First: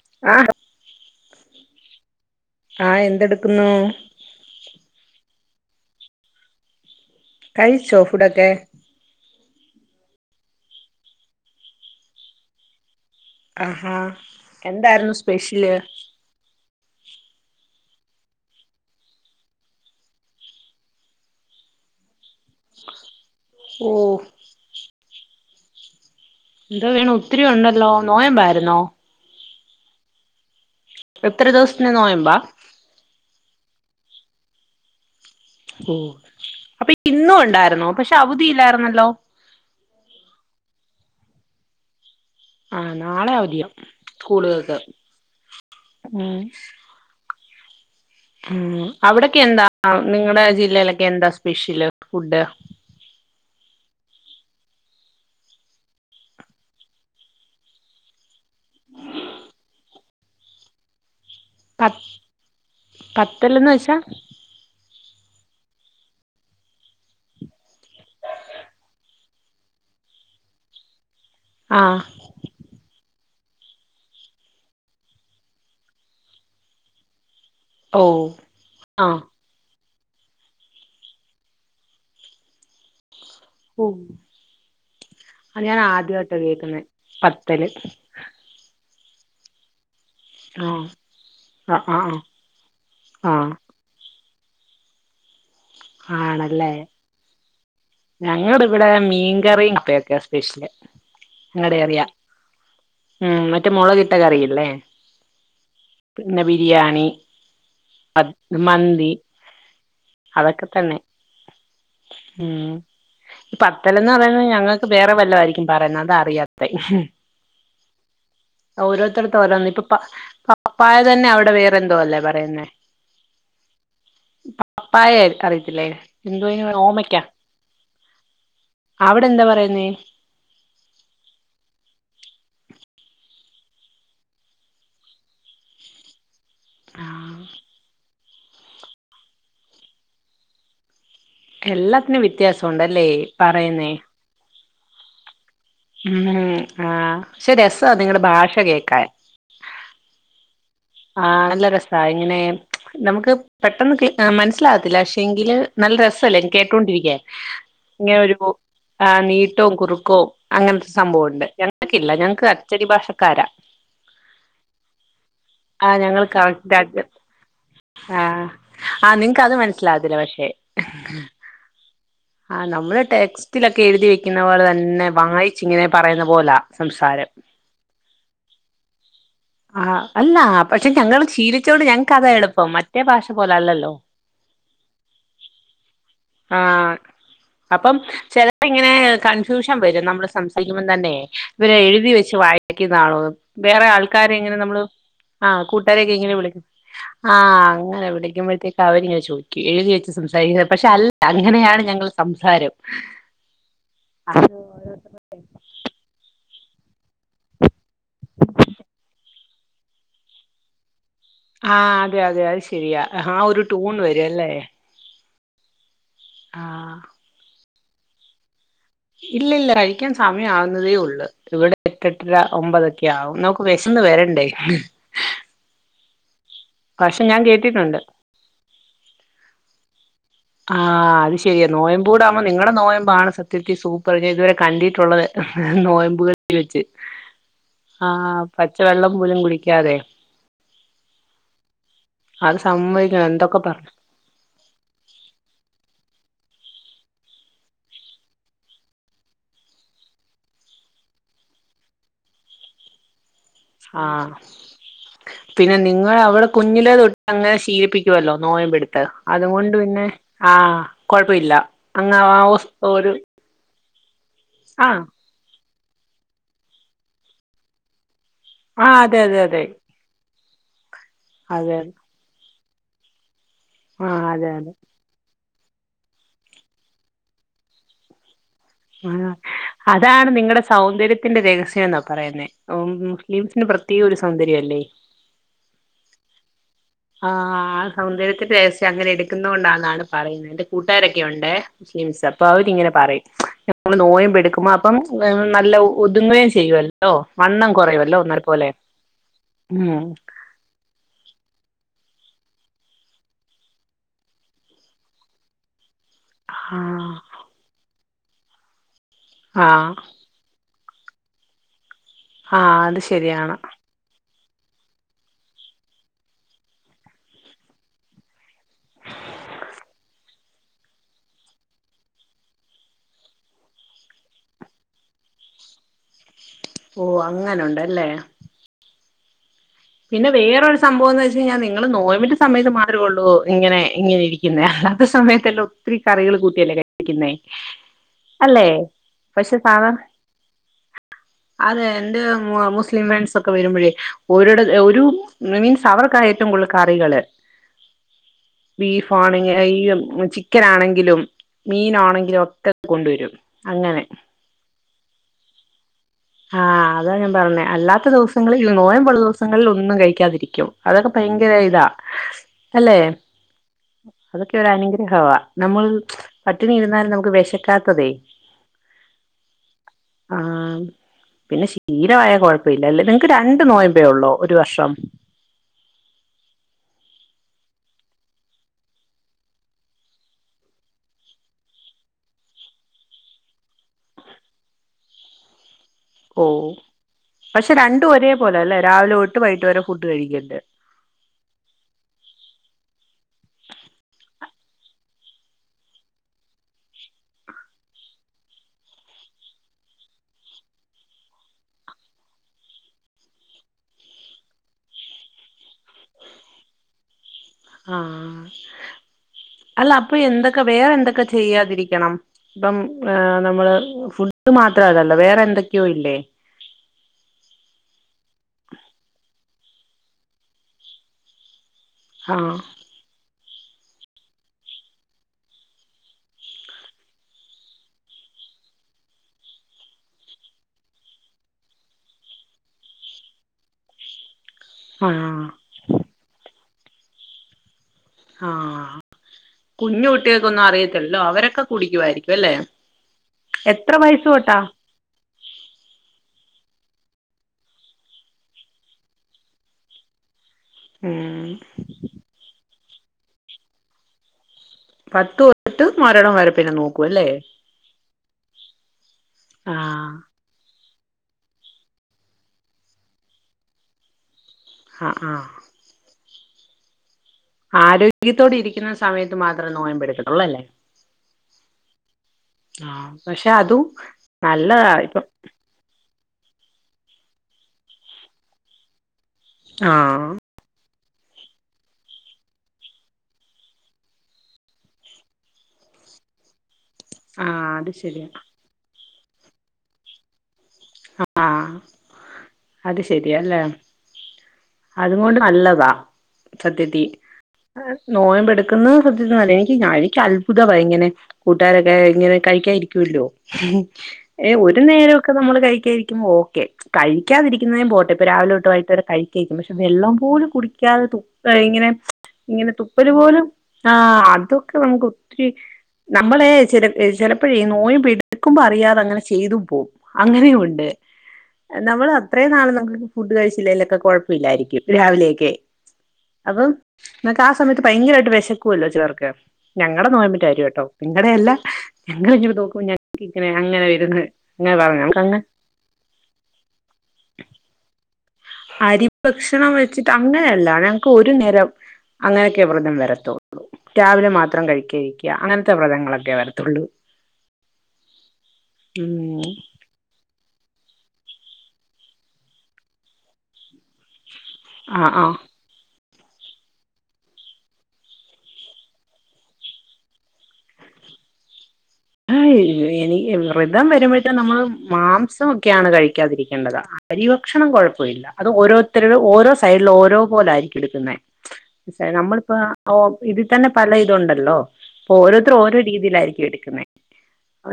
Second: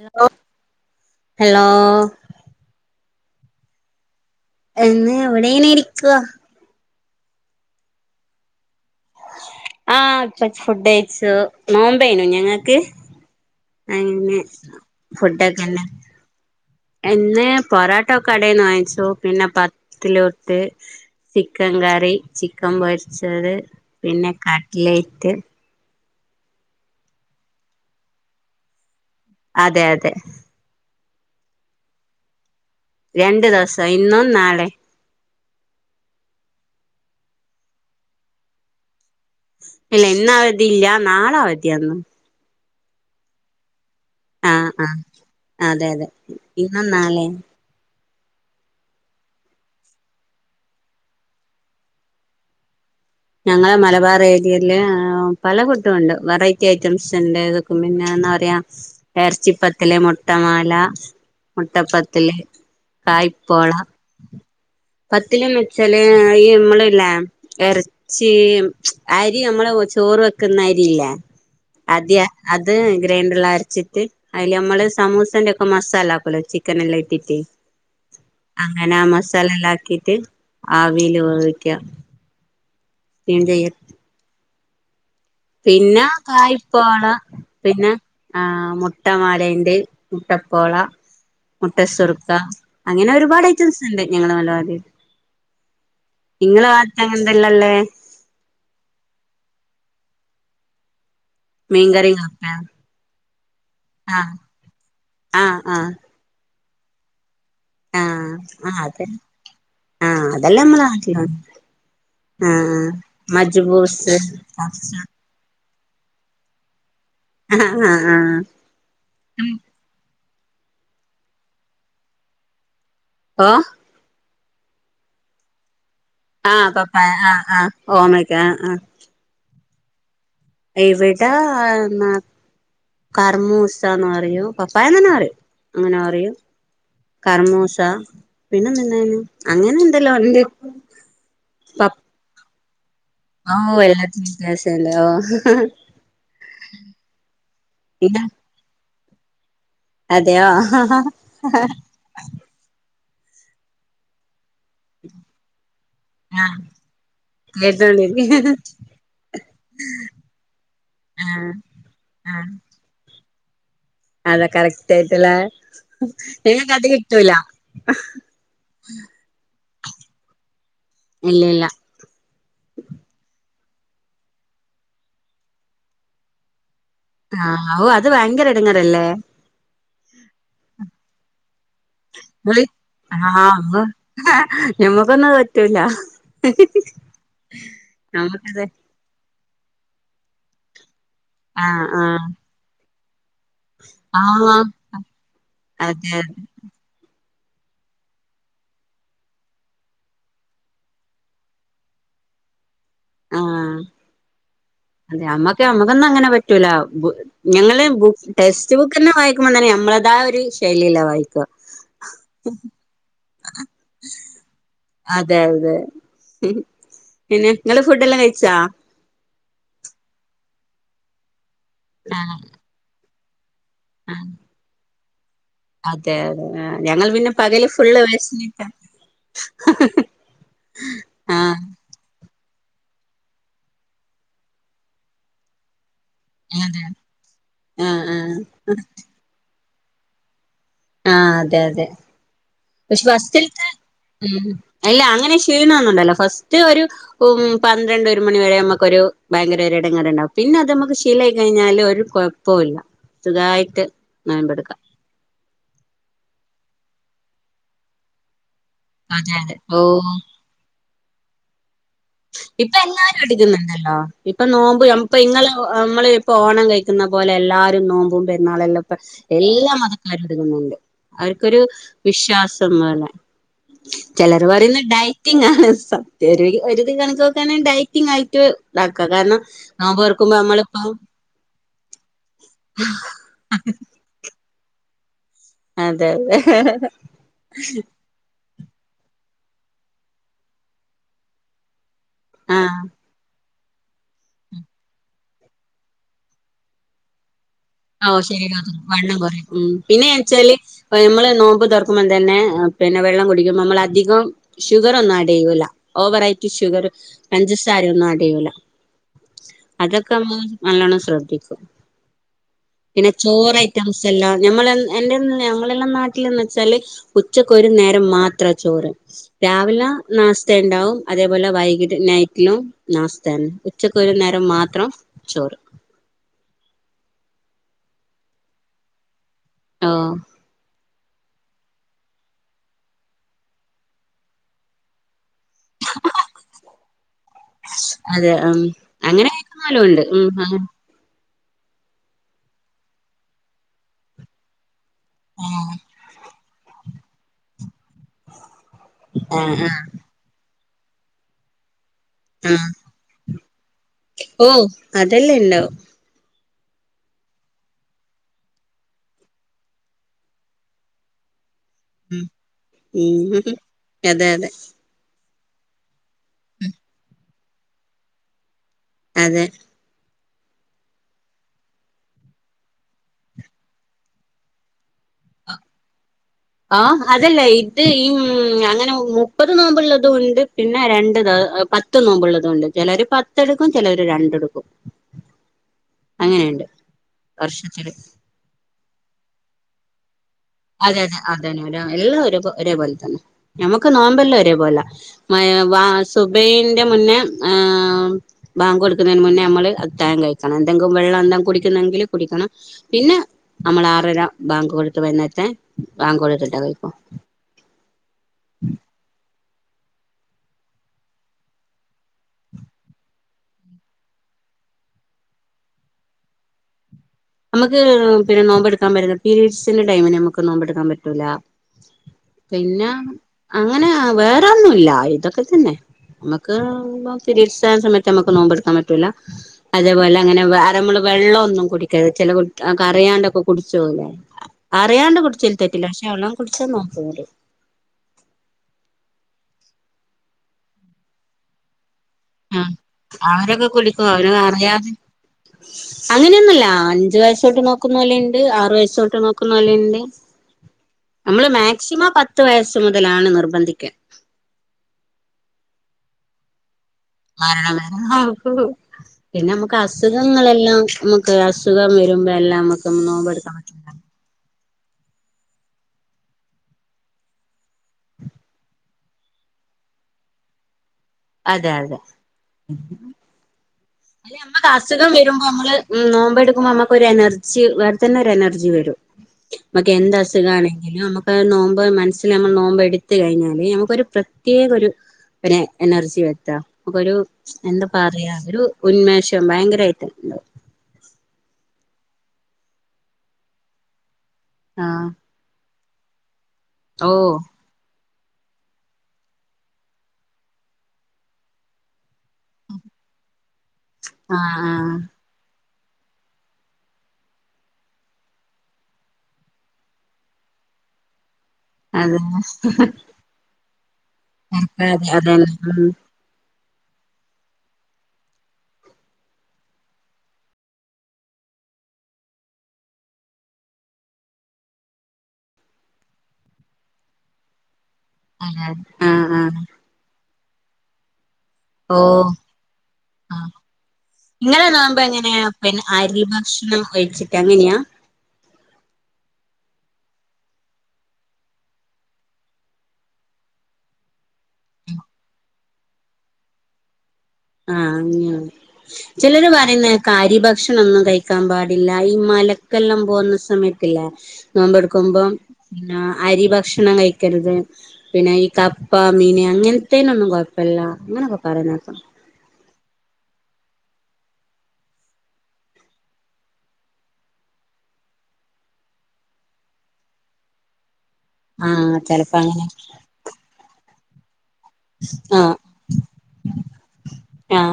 Hello ആഹ് hello എട്ക്കുന്നൂ ഇവിടീങ്ങനെ ഇരിക്കാ. കഴിച്ചോ ഫുഡൊക്കേ? ആഹ് ഇപ്പ ഫുഡഴിച്ചു, നോമ്പെയ്നു ഞങ്ങക്ക്. ആഹാ അങ്ങെ എന്തായിരുന്നു സ്പെഷ്യല് ഫുഡൊക്കെന്നെ എന്നെ പൊറാട്ട ഒക്കെ കടേന്ന് വാങ്ങിച്ചു, പിന്നെ പത്തിൽ ഉട്ട് ചിക്കൻ കറി, ചിക്കൻ പൊരിച്ചത് ഓഹ് പിന്നെ കട്ലെയ്റ്റ് ന്തോ വേണം ഒത്തിരി ഒണ്ടല്ലോ നോയമ്പായിരുന്നോ? അതെ അതെ. എത്ര ദിവസത്തിന് നോയമ്പാ? രണ്ടു ദിവസം, ഇന്നും നാളെ. അപ്പോ ഇന്നു ഒണ്ടായിരുന്നോ? പക്ഷേ അവധിയില്ലായിരുന്നല്ലോ? ഇല്ല ഇന്നവധി ഇല്ല, നാള അവതിയാന്നും ആഹ് നാളെ അവധിയ ആഹ് സ്കൂളുകൾക്ക്, ആഹ് അതെ അതെ ഉം ഇന്നും നാളെയും ഉം അവിടക്കെ എന്താ നിങ്ങടെ ജില്ലയിലൊക്കെ എന്താ സ്പെഷ്യല് ഫുഡ്? ഞങ്ങള മലബാർ ഏരിയല് പല കുട്ടുണ്ട്, വെറൈറ്റി ഐറ്റംസ്ണ്ട് ഇതൊക്കെ പിന്നെ എന്നാ പറയാ എർച്ചിപ്പത്തല്, മുട്ടമാല പ മുട്ടപ്പത്തില്, പത്തൽന്ന് കായ്പോള വെച്ചാ പത്തി ലോ മി ച്ചല് മ്മ ളുല്ലേ ഇറ - ചേഅരി നമ്മള്ല്ലേ ചോറ് വെക്കുന്ന അരിയില്ലേ ആഹ് അതി അത് ഗ്രൈണ്ടർല്ല ച്ചിട്ട് അതില് നമ്മള് സമൂസന്റെ ഒക്കെ മസാല ആക്കൂ ല്ലേ ചിക്കൻ എല്ലാം ഇട്ടിട്ട് ഓഹ് അങ്ങനെ ആ ആഹ് മസാലല്ലാ ക്കിട്ട് ആവീല് വേവിക്കാം പിൻചെയ്യ ഓഹ് അത് ഞാൻ പിന്നെ ആദ്യമായിട്ടാ കായ് കേൾക്കുന്നേ പോ ള പത്തല് പിന്നെ ആ മുട്ടമാലേന്റെ മുട്ടപ്പോള ആഹ് മുട്ട ആഹ് ആഹ് സുറുക്ക അങ്ങനെ ഒരുപാട് ആഹ് ഐറ്റംസ് ണ്ട് ഞങ്ങള്മലവാതി നിങ്ങള് വാദത്ത എന്തല്ലല്ലേ ഞങ്ങളു ടെ ഇവിടെ മീൻകറിയും പ്പൊക്കെ സ്പെഷ്യല് ഞങ്ങടെ ഏറിയ മീങ്കറി അപ്പ ഉം മറ്റേ മുളക്കിട്ട കറിയി ല്ലേ ആ ആ പിന്നെ ബിരിയാണി ആ അത് ആ അതെ മന്തി ആ അതെല്ലാം അതൊക്കെ നമ്മളെ തന്നെ നാട്ടിലാണ് ആ ഉം ഈ പത്തലന്ന് മജ്ബൂസ് പറയുന്നത് ആ ഞങ്ങൾക്ക് വേറെ വല്ല ആയി രിക്കും പറയുന്നതാ അറിയാത്തെഹി ഹി ആ ആ ഓരോരുത്തർത്ത ഓരോന്ന് ഇപ്പൊ പപ്പായ തന്നെ അവിടെ വേറെന്തോ അല്ലേ പറയുന്നേ ആഹ് പപ്പായ അറി യിത്തില്ലേ ആഹ് പ പ്പായ ആഹ ആഹ് ഓമയ്ക്ക ആഹ ആഹ നെ എവിടാ ന്ന കർമ്മൂസാ ന്ന് പറയു പപ്പായന്ന് തന്നെ പററയും അങ്ങനെ അറോ ആഹ് കർമോശ പിന്നെ എന്നി യന് അങ്ങനെ എന്തല്ലോണ്ടതിന്റ എല്ലാത്തിനും വ്യത്യാസൊ ണ്ട് ഓ എല്ലാത്തിനും വ്യത്യാസല്ലേ ഓഹ് ഹ് ഉം ആ ശോ രസാ നിങ്ങളു പിന്നെ ടെ ഭാഷ കേക്കാ ൻ അതെയോ ആഹ് ആഹ നല്ല രസാ ഇങ്ങനെ നമുക്ക് പെട്ടെന്ന് മനസ്സിലാവത്തില്ല പക്ഷെങ്കില് നല്ല രസല്ലേ കേട്ടോണ്ടിരിക്കാൻ കേട്ടോണ്ടിരിക്ക ഇങ്ങനൊരു പോ - ആ നീട്ടവും കുറുക്കവും അങ്ങനത്തെ സംഭവണ്ട് ആഹ് ഞങ്ങക്കില്ല ഞങ്ങക്ക് അച്ചടി ഭാഷ കര അത കറക്റ്റ് ആയിറ്റി ലെ ആഹ് ഞങ്ങൾക്ക്കറക്റ്റാദ്യം ആഹ് ആഹ് നിങ്ങക്കത് മനസ്സിലാവത്തില്ല പക്ഷെ ഇല്ല ഇല്ല ആ നമ്മള് ടെക്സ്റ്റിലൊക്കെ എഴുതി വെക്കുന്ന പോലെ തന്നെ വായിച്ച് ങ്ങനെ ഇങ്ങനെ പറയുന്ന പോലാ സംസാരം ആഹ് ഓ അത് ഭയങ്കര എടങ്ങേറല്ലേ ആ അല്ലാ പക്ഷെ ഞങ്ങള് ചീലിച്ചോണ്ട് ഞങ്ങക്കതാ നിങ്ങള് എളുപ്പം മറ്റേ ഭാഷ ആഹ് പോലെ അല്ലല്ലോ ല്ല ആഹ് അപ്പം ചിലർ നമ്മക്കത് ഇങ്ങനെ കണ്ട രൂ ഷം വരും നമ്മള് സംസാരിക്കുമ്പോ തന്നെ ഇവരെ ആഹ് എഴുതി ആഹ് വെച്ച് വായിക്കു താണോ വേറെ ആൾക്കാരെ ങ്ങനെ ആഹ് നമ്മള് ആ കൂട്ടരൊക്കെ അതെ അതെ എങ്ങനെ വിളിക്ക ആഹ് അങ്ങനെ വിളിക്കുമ്പോഴത്തേക്ക് അവരിങ്ങനെ ചോദിക്കു എഴുതി വെച്ച് സംസാരിക്കുന്നത് പക്ഷെ അല്ല അങ്ങനെയാണ് ഞങ്ങൾ സംസാരം ആഹ് അതെ അമ്മക്ക് അമ്മക്കൊന്നും അങ്ങനെ പറ്റൂല ഞങ്ങള് ബു ടെക്സ്റ്റ്ബു ക്കെന്നെ വായി- ഇപ്പൊ തന്നെ നമ്മുടേതായ ഒരു ശൈലിയിൽ ആയി വന്നേ ആ, അതെ അതെ അത് ശെരിയാ ആ ഒരു ടൂൺ വരും അല്ലേ അതെ അതെ ആഹ് പിന്നെ നിങ്ങള് ഫുഡ് എല്ലാം കഴിച്ചാ ഇല്ല, ഇല്ല കഴിക്കാൻ സമയ ആവുന്നതേ ഉള്ളൂ, ഇവിടെ എട്ടെട്ടര ആഹ് ഒമ്പതൊക്കെ ആകും നമുക്ക് വിശന്ന് ആഹ് വരണ്ടേ അതെ, അതെ ഞങ്ങൾ ഭക്ഷണം പിന്നെ ഞാൻ പകല് കേട്ടിട്ടുണ്ട് ഫുള്ള് വെശന്നിട്ട ആ, അത് ശെരിയാ നോയമ്പോൾ നിങ്ങളുടെ നോയമ്പാണ് സത്യത്തി സൂപ്പർ ഇതുവരെ കണ്ടിയിട്ടുള്ളത് നോയമ്പ വെച്ച് അതെ ആഹ് ആ് ആഹ് പച്ച വെള്ളം പോലും കുടിക്കാതെ ആ, അതെ അതെ അത് പക്ഷെ സമ്മതിക്കണം എന്തൊക്കെ ഫസ്റ്റിലത്തെ, പറഞ്ഞു ഇല്ല അങ്ങനെ ക്ഷീണ ഫസ്റ്റ് ഒരു ഉം, പന്ത്രണ്ട് ഒരു മണി വരെ നമുക്ക് ഒരു ഭയങ്കര ഇടങ്ങേറുണ്ടാവും പിന്നെ അത് നമ്മുക്ക് ശീലയി കഴിഞ്ഞാല് ഒരു കുഴപ്പമില്ല. തായിട്ട് ആഹ് നോയമ്പെടുക്കാം പിന്നെ നിങ്ങള് അവളെ കുഞ്ഞിലേ തൊട്ട് അങ്ങനെ ശീലിപ്പിക്കുവല്ലോ നോയമ്പടുത്ത് അതെ അതെ അതുകൊണ്ട് ഓ പിന്നെ ആ കൊഴപ്പമില്ല. അങ്ങാ ആ ഇപ്പൊ എല്ലാരും [unintelligible] എടുക്കുന്നുണ്ടല്ലോ ഇപ്പൊ നോമ്പും ആഹ് ഇപ്പൊ ഇങ്ങള് നമ്മൾ ഇപ്പ ഓണം കഴിക്കുന്ന പോലെ എല്ലാരും നോമ്പു നമ്മളെല്ലാ ആഹ് ഇപ്പ അതെ അതെ അതെ എല്ലാ മതക്കാരും എടുക്കുന്നുണ്ട് അവർക്കൊരു അതെ വിശ്വാസം ആഹ് ചിലർ അതെ അതെ പറയുന്ന ഡയറ്റിങ്ങാണ്, സത്യയായിരിക്കും [unintelligible] ഡയറ്റി ആയിട്ട് ഉണ്ടാക്കുക ആഹ് കാരണം നോമ്പ് അതാണ് തുറക്കുമ്പോ നിങ്ങടെ നമ്മളിപ്പോ സൗന്ദര്യത്തിന്റെ രഹസ്യം എന്നാ പറയുന്നെ, മുസ്ലിംസിന് പ്രത്യേക ഒരു സൗ ശരിയല്ലേ അതെ അതെ ആ, ആ സൗന്ദര്യത്തിന്റെ രഹസ്യം അങ്ങനെ എടുക്കുന്ന കൊണ്ടാന്നാണ് പറയുന്നത്. കൂട്ടുകാരൊക്കെ ഉണ്ടേ മുസ്ലിംസ്, അപ്പൊ ആഹ് അവരിങ്ങനെ പറയും നമ്മൾ നോയമ്പ് എടുക്കുമ്പോൾ അപ്പം നല്ല ഒതുങ്ങുകയും ചെയ്യുവല്ലോ. വണ്ണം ആഹ, കുറയുവല്ലോ ഒന്നര ശരിയാ പോലെ വണ്ണം കുറയും, ഉം പിന്നെ വെച്ചാല് നമ്മള് നോമ്പ് തൊറ ക്കുമ്പ തന്നെ പിന്നെ വെള്ളം കുടിക്കുമ്പോ നമ്മൾ അധികം ഷുഗർ ഒന്നും ആഡ് ചെയൂല ഓവറായിറ്റ് ഷുഗർ, ആഹ് പഞ്ചസാര ഒന്നും ആഡ് ചെയ്യുല, ആഹ് അതൊക്കെ ന നല്ലോണം ശ്രദ്ധിക്കും ആഹ് അത് പിന്നെ ശരിയാണ് ചോറ് ഐറ്റംസ് എല്ലാം ഞമ്മൾ എന്റെ, ഞമ്മളെല്ലാം നാട്ടിലന്ന് വെച്ചാല് ഉച്ചക്ക് ഒരു നേരം മാത്രാചോറ്. രാവിലെ നാസ്ത ഉണ്ടാവും അതേപോലെ വൈകിട്ട് നൈറ്റിലും നാസ്തയാണ്, ഉച്ചക്ക് ഒരു നേരം മാത്രം ചോറും ഓ അങ്ങനുണ്ടല്ലേ ഓഹ് പിന്നെ വേറൊരു സംഭവം എന്ന് വെ നിങ്ങൾ നോയമ്പിന്റെ സമയത്ത് മാത്രേള്ളൂ ഇങ്ങനെ ഇങ്ങനെ ഇരിക്കുന്നേ അല്ലാത്ത സമയ ല്ല ഒത്തിരി കറികൾ കൂട്ടിയല്ലേ കഴിപ്പിക്കുന്നേ അതെ ഉം, അങ്ങനെക്കുന്നാലോ ഉണ്ട്, ഉം അതെ എന്റെ മുസ്ലിം ഫ്രണ്ട്സ് ഒക്കെ വരുമ്പോഴേ ഒരിട ഒരു ആ മീൻസ് അവർക്കാ ഏറ്റവും കൂടുതൽ കറികള് ബീഫ് ആണെ ആഹ് ഈ ആഹ് ചിക്കൻ ആണെങ്കിലും മീനാണെങ്കിലും ആഹ് ഒക്കെ കൊണ്ടുവരും, അങ്ങനെ. ഓ അതെല്ലാം ഇണ്ടാവും ആ, അതാ ഞാൻ പറഞ്ഞെ അല്ലാത്ത ദിവസങ്ങളിൽ നോയമ്പുള്ള ദിവസങ്ങളിൽ ഒന്നും കഴിക്കാതിരിക്കും. അതൊക്കെ ഭയ ഇതാ അല്ലെ ഉം അതെ അതെ അതൊക്കെ ഒരു അനുഗ്രഹവാ നമ്മൾ പട്ടിണി ഇരുന്നാലും നമുക്ക് വിശക്കാത്തതേ. അതെ ആ പിന്നെ ശീലമായ കുഴപ്പ ഇല്ലല്ലേ, നിങ്ങക്ക് രണ്ട നോയമ്പേ ഉള്ളോ ഒരു വർഷം [unintelligible] ആ, അതല്ലേ ഇത് ഈ അങ്ങനെ മുപ്പത് നോമ്പ് ഉള്ളതും ഉണ്ട്, പിന്നെ രണ്ടത പത്ത് നോമ്പുള്ളതും കൊണ്ട് ചിലര് പത്തെ എടുക്കും ചിലര് രണ്ടെടുക്കും ഓ അങ്ങനെയുണ്ട് പക്ഷെ വർഷത്തില് രണ്ട ഒരേ പോലെ അല്ലേ രാവിലെട്ട് വൈകട്ട് വരെ ഫുഡ് കഴിക്ക അതെ അതെ അത തന്നെ അ എല്ലാം ഒ ഒരേപോലെ തന്നെ നമുക്ക് നോമ്പല്ലാം ഒരേപോലെ മ സുബന്റെ മുന്നേ ബാങ്ക് കൊടുക്കുന്നതിന് മുന്നേ നമ്മള് അത്താഴം കഴിക്കണം എന്തെങ്കിലും വെള്ളം എന്താ കുടിക്കുന്നെങ്കിൽ കുടിക്കണം പിന്നെ നമ്മൾ ആറര ബാങ്ക് കൊടുത്ത് വര വാങ്ങോട് രട്ട കയിക്ക ആ അല്ല അപ്പൊ എന്തൊക്കെ വേറെ എന്തൊക്കെ ചെയ്യാതിരിക്കണം ഇപ്പം നമ്മള് ഫുഡ് മാത്ര അത്ര അതല്ല വേറെ എന്തൊക്കെയോ ഇല്ലേ നമുക്ക് പിന്നെ നോമ്പ്ടുക്കാൻറ്റുന്ന പീരീഡ്സിന്റെ ടൈമന് നമുക്ക് നോമ്പെടുക്കാൻ പറ്റൂല ആഹ് പിന്നെ അങ്ങനെ വേറോന്നുംല്ല ഇതൊക്കെ തന്നെ നമുക്ക് തിരീത്ത സമയത്ത് നമുക്ക് നോമ്പെടുക്കാൻ പറ്റൂല അതേപോലെ അങ്ങനെ അരമുളക വെള്ളമ ഒന്നും കുടിക്കരുത് ചെ കു കറിയാണ്ടൊക്കെ കുടിച്ചോലേ അറിയാണ്ട് ആഹ് കുടിച്ചല തറ്റില്ല പക്ഷെ വെള്ളാം കുടിച്ച നോക്കൂ ആഹ കുഞ്ഞു കുട്ടികൾക്ക ഒന്നും അറിയത്തില്ലോ അവരൊക്കെ കുട ആ അവരൊക്കെ കുളിക്കും അവര വയസ്സ് തൊട്ടാ അറിയാതെ അങ്ങനെയൊന്നുംല്ല അഞ്ചു വയസ്സോ് നോക്കുന്ന പോലെുണ്ട് ആറു വയസ്സോട്ട് നോക്കുന്ന പോലുണ്ട് ഉം നമ്മള് മാക്സിമം പത്ത് വയസ്സു മുതലാണ് നിർബന്ധിക്കൻ പത്ത് തോട്ട് മരണം വരെ പിന്നെ നോക്ക ര പിന്നെ നമുക്ക് ആഹ് അസുഖങ്ങളെല്ലാം നമുക്ക് അസുഖം വരുമ്പോ എല്ലാം നമ്മുക്ക് നോമ്പെടുക്കാൻ പറ്റ ആ ആ ആരോഗ്യത്തോട് ഇരിക്കുന്ന സമയത്ത് മാത്രമേ നോമ്പടുക്കത്തുള്ളൂ അല്ലേ അതെ അതെ ആഹ പക്ഷെ അതും അല്ലെ നമ്മക്ക് നല്ലതാ അസുഖം ഇപ്പം വരുമ്പോ നമ്മള് നോമ്പ് എടുക്കുമ്പോ നമുക്കൊരു എനർജി അവിടെ തന്നെ ഒരു എനർജി വരും നമക്ക് എന്ത് ആഹ് അസുഖ ആണെങ്കിലും നുക്ക് നോമ്പോ മനസ്സിൽ നമ്മൾ നോമ്പോ എടുത്ത കഴിഞ്ഞാല് നമുക്കൊരു പ്രത്യേക ഒരു പി എനർജി വത്ത ഒരു ആഹ് എന്താ അത് ശരിയാ പറയാ ഒരു ഉന്മേഷം ഭയങ്കരമായിട്ട്ണ്ട ആഹ അത് ശരിയയല്ലേ ആഹ് അതു കൊണ്ട് നല്ലതാ സത്യത്തി ഓ നോയമ്പെടുക്കുന്ന സത്യന്നല്ല എനിക്ക് ഴക്ക് അത്ഭുതമാണ് ഇങ്ങനെ കൂട്ടുകാരൊക്കെ അനെ കഴിക്കരിക്കല്ലോ ആഹ് ഒരു ആഹ് നേരൊക്കെ നമ്മൾ ായിരിക്കുമ്പോ ഓക്കെ കഴിക്കാതിരിക്കുന്നതും പോട്ടെപ്പൊ രാവിലെ തട്ട് വായിട്ട്രെ കഴിക്കായിരിക്കും പക്ഷെ വെള്ളം പോലും കുിക്ക [unintelligible] ഇങ്ങനെ അതെ ഇങ്ങനെ തുപ്പരി പോലും ആ അതൊക്കെ നമുക്ക് അതെ അതെ ഒത്തിരി ഉം നമ്മളെ ച ചിലപ്പോ നോയി പിടുക്കുമ്പോ അറിയാതെ അങ്ങനെ ചെയ്തും പോവും അങ്ങനെയും ഉണ്ട് നമ്മൾ അത്രയും നാള് നമുക്ക് ഫുഡ് കഴിച്ചില്ലലൊക്കെ കൊഴപ്പ ഇില്ലായിരിക്കും രാവിലെയൊക്കെ അപ്പൊ നിക്ക് ആ സമയത്ത് ഭയങ്കരമായിട്ട് ആഹ് വിശക്കുവല്ലോ ചിലർക്ക് ആഹ് ഞങ്ങളടെ നോയമ്പറ്റാര്യ കേട്ടോ നിങ്ങളടെ എല്ലാം ഓ ഞങ്ങ ഇോട്ടട് തോക്കും ഞങ്ങ ആഹ് ഇങ്ങനെ അങ്ങനെ വന്ന് അങ്ങനെ പറഞ്ഞക്ക് അരിൽ ഭക്ഷണം കഴിച്ചിട്ട് അങ്ങനെയാ അരി ഭക്ഷണം വെച്ചിട്ട് അങ്ങനെയള്ള ഞങ്ങക്ക് ഒരു നേരം അങ്ങനെയൊക്കെ വ്രതം വരത്തുള്ളൂ ടബിലില് മാത്രം കഴിക്കഴിക്കുക അങ്ങനത്തെ വ്രതങ്ങളൊക്കെ വരത്തുള്ളൂ ആഹ ഉം ചിലര് പറയുന്ന കരി ഭക്ഷണൊന്നും കഴിക്കാൻ പാടില്ല ഈ മലക്കെല്ലാം പോകുന്ന സമയത്തില്ല നോമ്പ ആ ആ എടുക്കുമ്പം പിന്ന അരി ഭക്ഷണം കഴിക്കരുത് പിന്നെ ഈ കപ്പ മീൻ അങ്ങനത്തേനൊന്നും കൊഴപ്പില്ല [unintelligible] ആയ് [unintelligible] ഇനി വ്രതം വരുമ്പോഴ്ക്കിനും നമ്മള് മാംസംക്കെയാണ് കഴിക്കാതിരിക്കേണ്ടത് അരിഭക്ഷണം കുഴപ്പല്ല അത് ഓരോരുത്തരുടെ ഓരോ സൈഡില് ഓരോ പോലെ ആയിരിക്കും എടുക്കുന്നെ ആഹ് ചെലപ്പോ നമ്മളിപ്പോ അങ്ങനെ ഒ ഇതി തന്നെ പല ഇതുണ്ടല്ലോ അപ്പൊ ആഹ് ഓരോരുത്തര് ഓരോ രീതിയിലായിരിക്കും എടുക്കുന്നെ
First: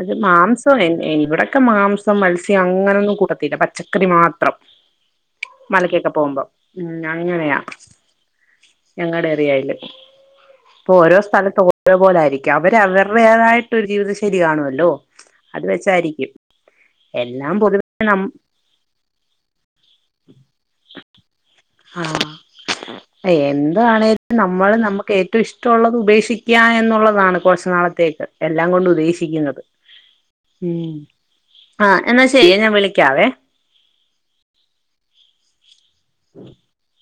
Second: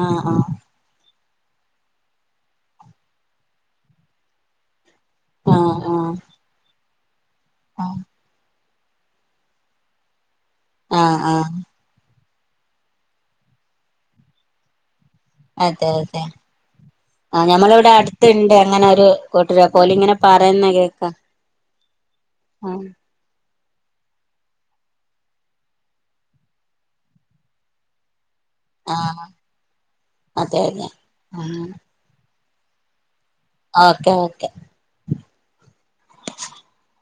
അത് മാംസ നി ഇവിടൊക്കെ മാംസം മത്സ്യം അങ്ങനൊന്നും കൂട്ടത്തില്ല പച്ചക്കറി മാത്രം ആഹ് ആഹ് മലക്കൊക്കെ പോകുമ്പം ഉം അങ്ങനെയ ആഹ് ആഹ് ഞങ്ങടെ ഏറിയയില് ഇപ്പൊ ഓരോ ആഹ് ആഹ് സ്ഥലത്ത് ഓരോ പോലെ ആയിരിക്ക അവര് അവരുടേതായ ഒരു ജീവിതം ശരി കാണുല്ലോ അത് വെച്ചായിരിക്കും ആ എല്ലാം ഞമ്മള പൊതുവെ ഇവിടെ നമ്മ അടുത്ത്ണ്ട് അങ്ങനെ ഒരു കൂട്ടര് അപോ ഓല് ഇങ്ങനെ പറയുന്ന കേക്കാ ആ എ അതാണെലും നമ്മള് നമുക്ക് ഏറ്റവും ഇഷ്ടള്ളത് ഉപേക്ഷിക്കാ എന്നുള്ളതാണ് കൊർച് നാളത്തേക്ക് എല്ലാം കൊണ്ട് ആഹ് ഉദ്ദേശിക്കുന്നത് അതെ അതെ ഉം ആ എന്നാ ശെ ഞാൻ വിളിക്കാവേ ഓക്കെ ഓക്കെ [inaudible]